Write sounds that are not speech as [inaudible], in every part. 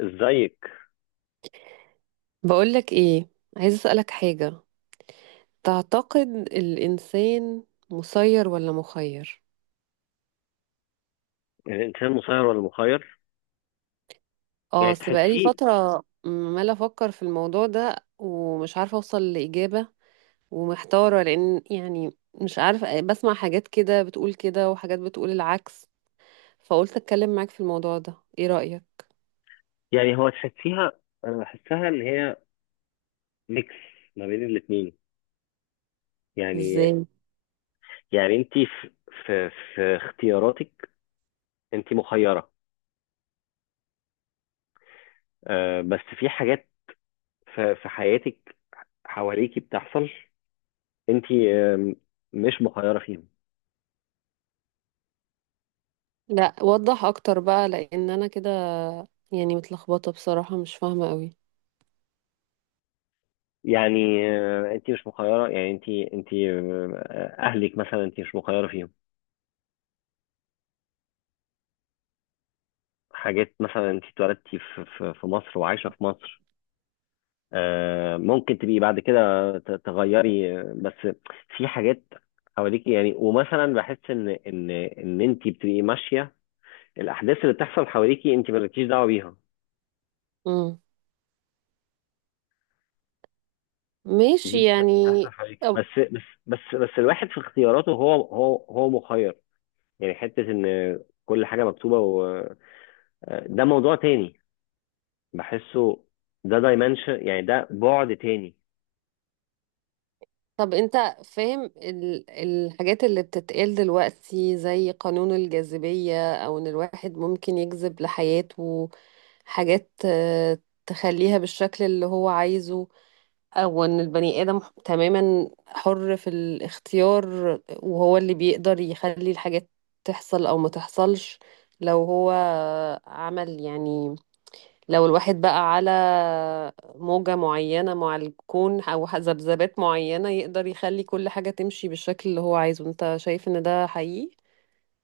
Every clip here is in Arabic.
ازيك؟ بقولك ايه، عايز اسألك حاجة. تعتقد الإنسان مسير ولا مخير؟ يعني، الانسان مسير ولا مخير؟ اه، يعني اصل بقالي تحسيه. فترة عمالة أفكر في الموضوع ده ومش عارفة أوصل لإجابة. ومحتارة لأن يعني مش عارفة، بسمع حاجات كده بتقول كده وحاجات بتقول العكس. فقلت أتكلم معاك في الموضوع ده. ايه رأيك؟ يعني هو تحسيها. انا بحسها ان هي ميكس ما بين الاتنين يعني. ازاي؟ يعني انت في اختياراتك انت مخيره. آه بس في حاجات في حياتك حواليكي بتحصل انت آه مش مخيره فيهم. لا، وضح أكتر بقى لأن أنا كده يعني متلخبطة بصراحة، مش فاهمة قوي. يعني آه انت مش مخيره، يعني انت آه اهلك مثلا انت مش مخيره فيهم. حاجات مثلا انت اتولدتي في مصر وعايشه في مصر. آه، ممكن تبقي بعد كده تغيري آه، بس في حاجات حواليكي، يعني ومثلا بحس ان انت بتبقي ماشيه. الاحداث اللي بتحصل حواليكي انت مالكيش دعوه بيها. امم، دي ماشي بتحصل يعني. حواليكي، بس الواحد في اختياراته هو مخير. يعني حته ان كل حاجه مكتوبه، و آه، ده موضوع تاني بحسه. ده دايمنشن، يعني ده بعد تاني. طب انت فاهم الحاجات اللي بتتقال دلوقتي زي قانون الجاذبية او ان الواحد ممكن يجذب لحياته حاجات تخليها بالشكل اللي هو عايزه. او ان البني ادم تماما حر في الاختيار، وهو اللي بيقدر يخلي الحاجات تحصل او ما تحصلش لو هو عمل يعني لو الواحد بقى على موجة معينة مع الكون أو ذبذبات معينة يقدر يخلي كل حاجة تمشي بالشكل اللي هو عايزه. أنت شايف إن ده حقيقي؟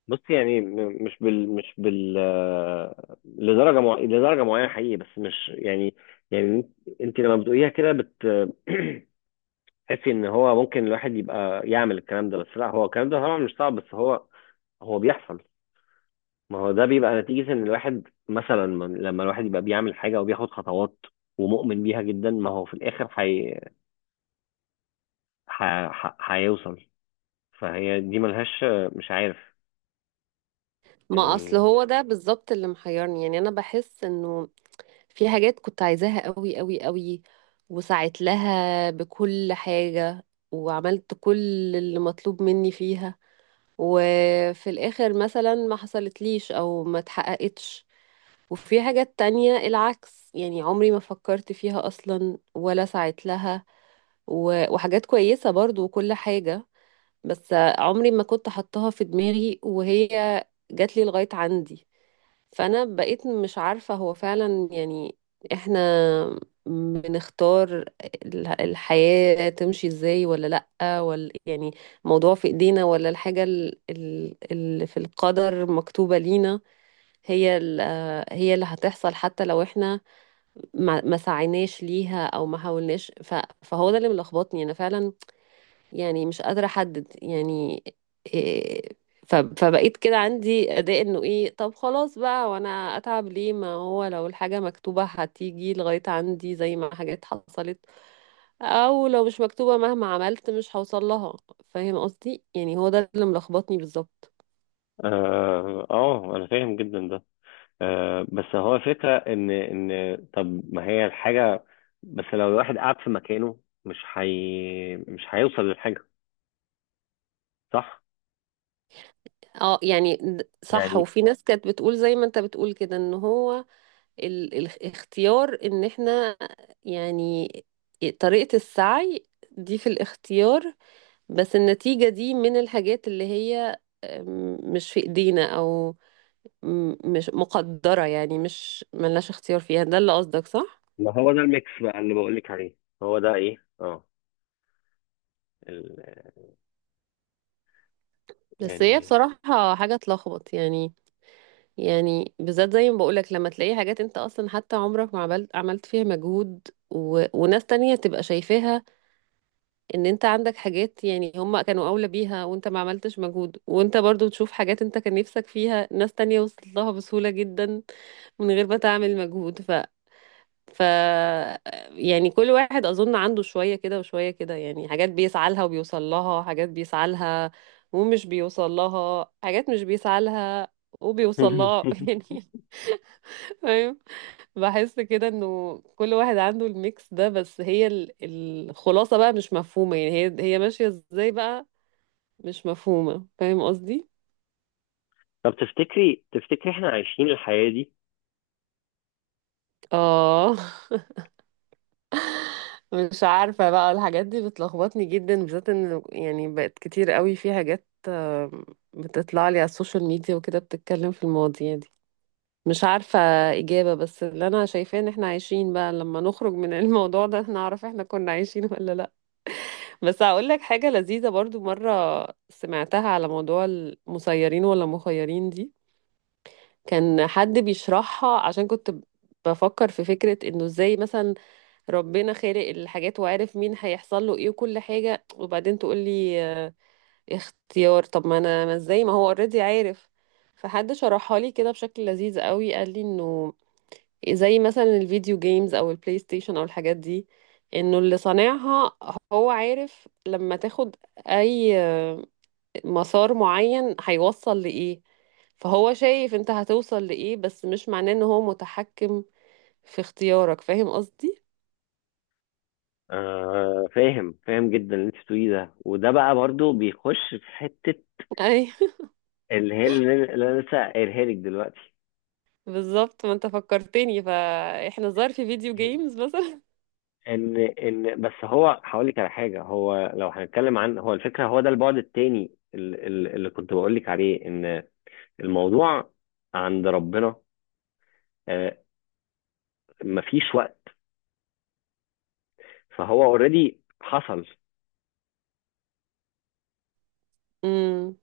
بص، يعني مش بال آه، لدرجه معينه حقيقي، بس مش يعني. يعني انت لما بتقوليها كده بت [clears throat] تحسي ان هو ممكن الواحد يبقى يعمل الكلام ده، بس لا، هو الكلام ده طبعا مش صعب، بس هو هو بيحصل. ما هو ده بيبقى نتيجة ان الواحد مثلا لما الواحد يبقى بيعمل حاجة وبياخد خطوات ومؤمن بيها جدا، ما هو في الاخر ح... هيوصل. فهي دي ملهاش، مش عارف ما أصل يعني. هو ده بالظبط اللي محيرني، يعني أنا بحس إنه في حاجات كنت عايزاها قوي قوي قوي، وسعيت لها بكل حاجة وعملت كل اللي مطلوب مني فيها، وفي الآخر مثلا ما حصلتليش أو ما اتحققتش. وفي حاجات تانية العكس، يعني عمري ما فكرت فيها أصلا ولا سعيت لها وحاجات كويسة برضو وكل حاجة، بس عمري ما كنت حطها في دماغي وهي جات لي لغاية عندي. فانا بقيت مش عارفة هو فعلا يعني احنا بنختار الحياة تمشي ازاي ولا لأ، ولا يعني الموضوع في ايدينا، ولا الحاجة اللي في القدر مكتوبة لينا هي ال- هي اللي هتحصل حتى لو احنا ما سعيناش ليها او ما حاولناش، فهو ده اللي ملخبطني انا فعلا، يعني مش قادرة أحدد يعني إيه. فبقيت كده عندي أداء إنه إيه طب خلاص بقى، وأنا أتعب ليه؟ ما هو لو الحاجة مكتوبة هتيجي لغاية عندي زي ما حاجات حصلت، أو لو مش مكتوبة مهما عملت مش هوصل لها. فاهم قصدي؟ يعني هو ده اللي ملخبطني بالظبط. اه آه، انا فاهم جدا ده. آه، بس هو فكرة إن طب ما هي الحاجة، بس لو الواحد قعد في مكانه مش هيوصل للحاجة، صح؟ اه، يعني صح، يعني وفي ناس كانت بتقول زي ما انت بتقول كده ان هو الاختيار ان احنا يعني طريقة السعي دي في الاختيار، بس النتيجة دي من الحاجات اللي هي، مش في ايدينا او مش مقدرة، يعني مش ملناش اختيار فيها، ده اللي قصدك صح؟ ما هو ده الميكس بقى اللي بقولك عليه. هو ده إيه؟ أه ال... بس هي يعني بصراحة حاجة تلخبط يعني بالذات زي ما بقولك لما تلاقي حاجات انت اصلا حتى عمرك ما عملت فيها مجهود، وناس تانية تبقى شايفاها ان انت عندك حاجات يعني هم كانوا اولى بيها وانت ما عملتش مجهود، وانت برضو تشوف حاجات انت كان نفسك فيها ناس تانية وصلت لها بسهولة جدا من غير ما تعمل مجهود. ف يعني كل واحد اظن عنده شوية كده وشوية كده، يعني حاجات بيسعى لها وبيوصل لها، حاجات بيسعى لها ومش بيوصل لها، حاجات مش بيسعى لها وبيوصل لها [laughs] [laughs] يعني فاهم. بحس كده انه كل واحد عنده الميكس ده، بس هي الخلاصة بقى مش مفهومة، يعني هي ماشية ازاي بقى مش مفهومة. فاهم قصدي؟ طب تفتكري، تفتكري، إحنا عايشين الحياة دي؟ اه. [laughs] مش عارفة بقى، الحاجات دي بتلخبطني جدا بالذات ان يعني بقت كتير قوي في حاجات بتطلع لي على السوشيال ميديا وكده بتتكلم في المواضيع دي، مش عارفة إجابة. بس اللي أنا شايفاه إن إحنا عايشين بقى، لما نخرج من [laughs] الموضوع ده نعرف إحنا كنا عايشين ولا لأ. بس هقول لك حاجة لذيذة برضو، مرة سمعتها على موضوع المسيرين ولا مخيرين دي، كان حد بيشرحها عشان كنت بفكر في فكرة إنه إزاي مثلا ربنا خالق الحاجات وعارف مين هيحصل له ايه وكل حاجة، وبعدين تقول لي اختيار. طب ما انا ما ازاي ما هو اوريدي عارف. فحد شرحها لي كده بشكل لذيذ قوي، قال لي انه زي مثلا الفيديو جيمز او البلاي ستيشن او الحاجات دي، انه اللي صانعها هو عارف لما تاخد اي مسار معين هيوصل لايه، فهو شايف انت هتوصل لايه بس مش معناه ان هو متحكم في اختيارك. فاهم قصدي؟ آه فاهم، فاهم جدا اللي أنت بتقوليه ده، وده بقى برضو بيخش في حتة [laughs] اللي هي اللي أنا لسه قايلها لك دلوقتي. بالظبط، ما انت فكرتني، فاحنا الظاهر في فيديو جيمز مثلا. ان بس هو هقول لك على حاجه، هو لو هنتكلم عن هو الفكره، هو ده البعد التاني اللي كنت بقول لك عليه. ان الموضوع عند ربنا آه، مفيش وقت، فهو اوريدي حصل. امم،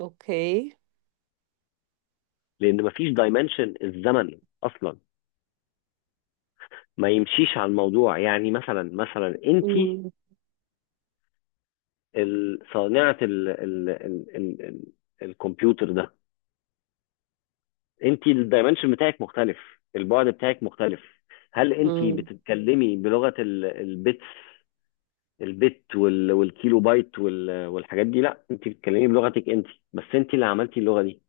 اوكي. لان مفيش دايمنشن الزمن اصلا ما يمشيش على الموضوع. يعني مثلا انت امم، صانعه ال ال ال ال ال الكمبيوتر ده، انت الدايمنشن بتاعك مختلف، البعد بتاعك مختلف. هل انت امم، بتتكلمي بلغه البت، البت والكيلو بايت والحاجات دي؟ لا، انت بتتكلمي بلغتك انت، بس انت اللي عملتي اللغه دي.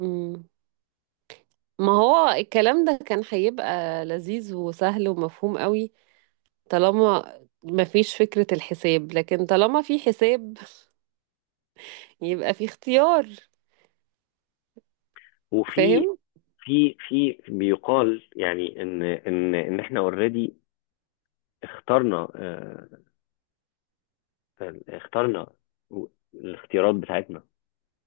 امم. ما هو الكلام ده كان هيبقى لذيذ وسهل ومفهوم قوي طالما ما فيش فكرة الحساب، لكن طالما في حساب يبقى في اختيار. وفي فاهم؟ في بيقال، يعني ان احنا اوريدي اخترنا اه، اخترنا الاختيارات بتاعتنا.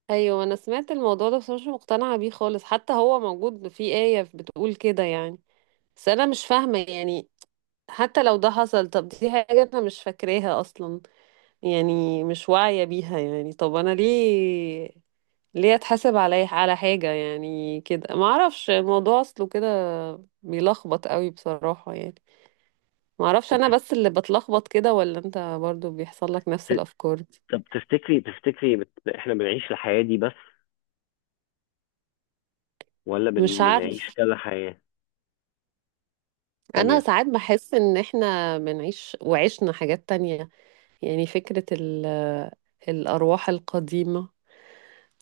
ايوه، انا سمعت الموضوع ده بس أنا مش مقتنعة بيه خالص، حتى هو موجود في آية بتقول كده يعني، بس انا مش فاهمة يعني. حتى لو ده حصل طب دي حاجة انا مش فاكراها اصلا، يعني مش واعية بيها، يعني طب أنا ليه أتحاسب على حاجة يعني كده؟ ما أعرفش الموضوع أصله كده بيلخبط قوي بصراحة يعني. ما أعرفش طب أنا تفت- بس اللي بتلخبط كده ولا أنت برضو بيحصل لك نفس الأفكار دي؟ طب تفتكري، تفتكري، احنا بنعيش الحياه دي بس، ولا مش بنعيش عارف. كذا حياه أنا تانية؟ ساعات بحس إن إحنا بنعيش وعشنا حاجات تانية، يعني فكرة الأرواح القديمة،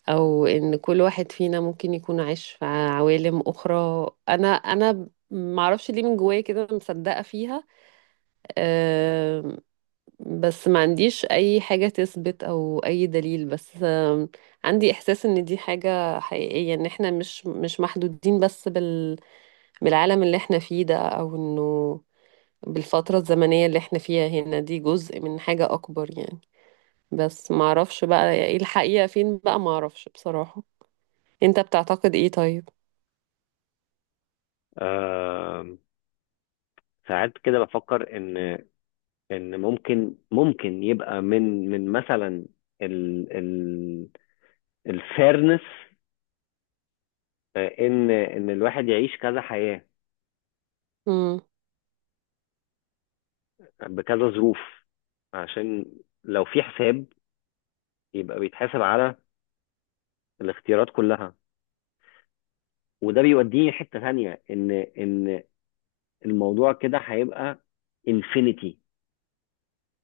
او ان كل واحد فينا ممكن يكون عايش في عوالم اخرى. انا معرفش ليه من جوايا كده مصدقة فيها. أم، بس ما عنديش اي حاجة تثبت او اي دليل، بس عندي احساس ان دي حاجة حقيقية، ان احنا مش محدودين بس بالعالم اللي احنا فيه ده، او انه بالفترة الزمنية اللي احنا فيها هنا، دي جزء من حاجة اكبر يعني. بس معرفش بقى ايه الحقيقة، فين بقى معرفش بصراحة. انت بتعتقد ايه طيب؟ آه ساعات كده بفكر ان ان ممكن يبقى من مثلا ال ال الفيرنس، ان ان الواحد يعيش كذا حياة امم، بكذا ظروف. عشان لو في حساب يبقى بيتحاسب على الاختيارات كلها. وده بيوديني حتة تانية، ان ان الموضوع كده هيبقى انفينيتي،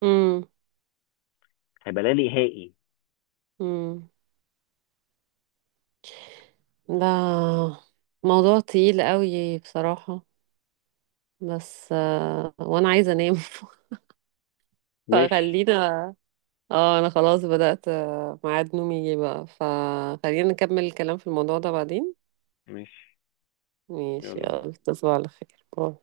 امم، هيبقى لا نهائي. امم. ده موضوع تقيل قوي بصراحة، بس وانا عايزة انام. [laughs] ماشي. فخلينا، اه انا خلاص بدأت ميعاد نومي يجي بقى، فخلينا نكمل الكلام في الموضوع ده بعدين. ماشي، ماشي، يلا باي. يلا تصبح على خير. باي.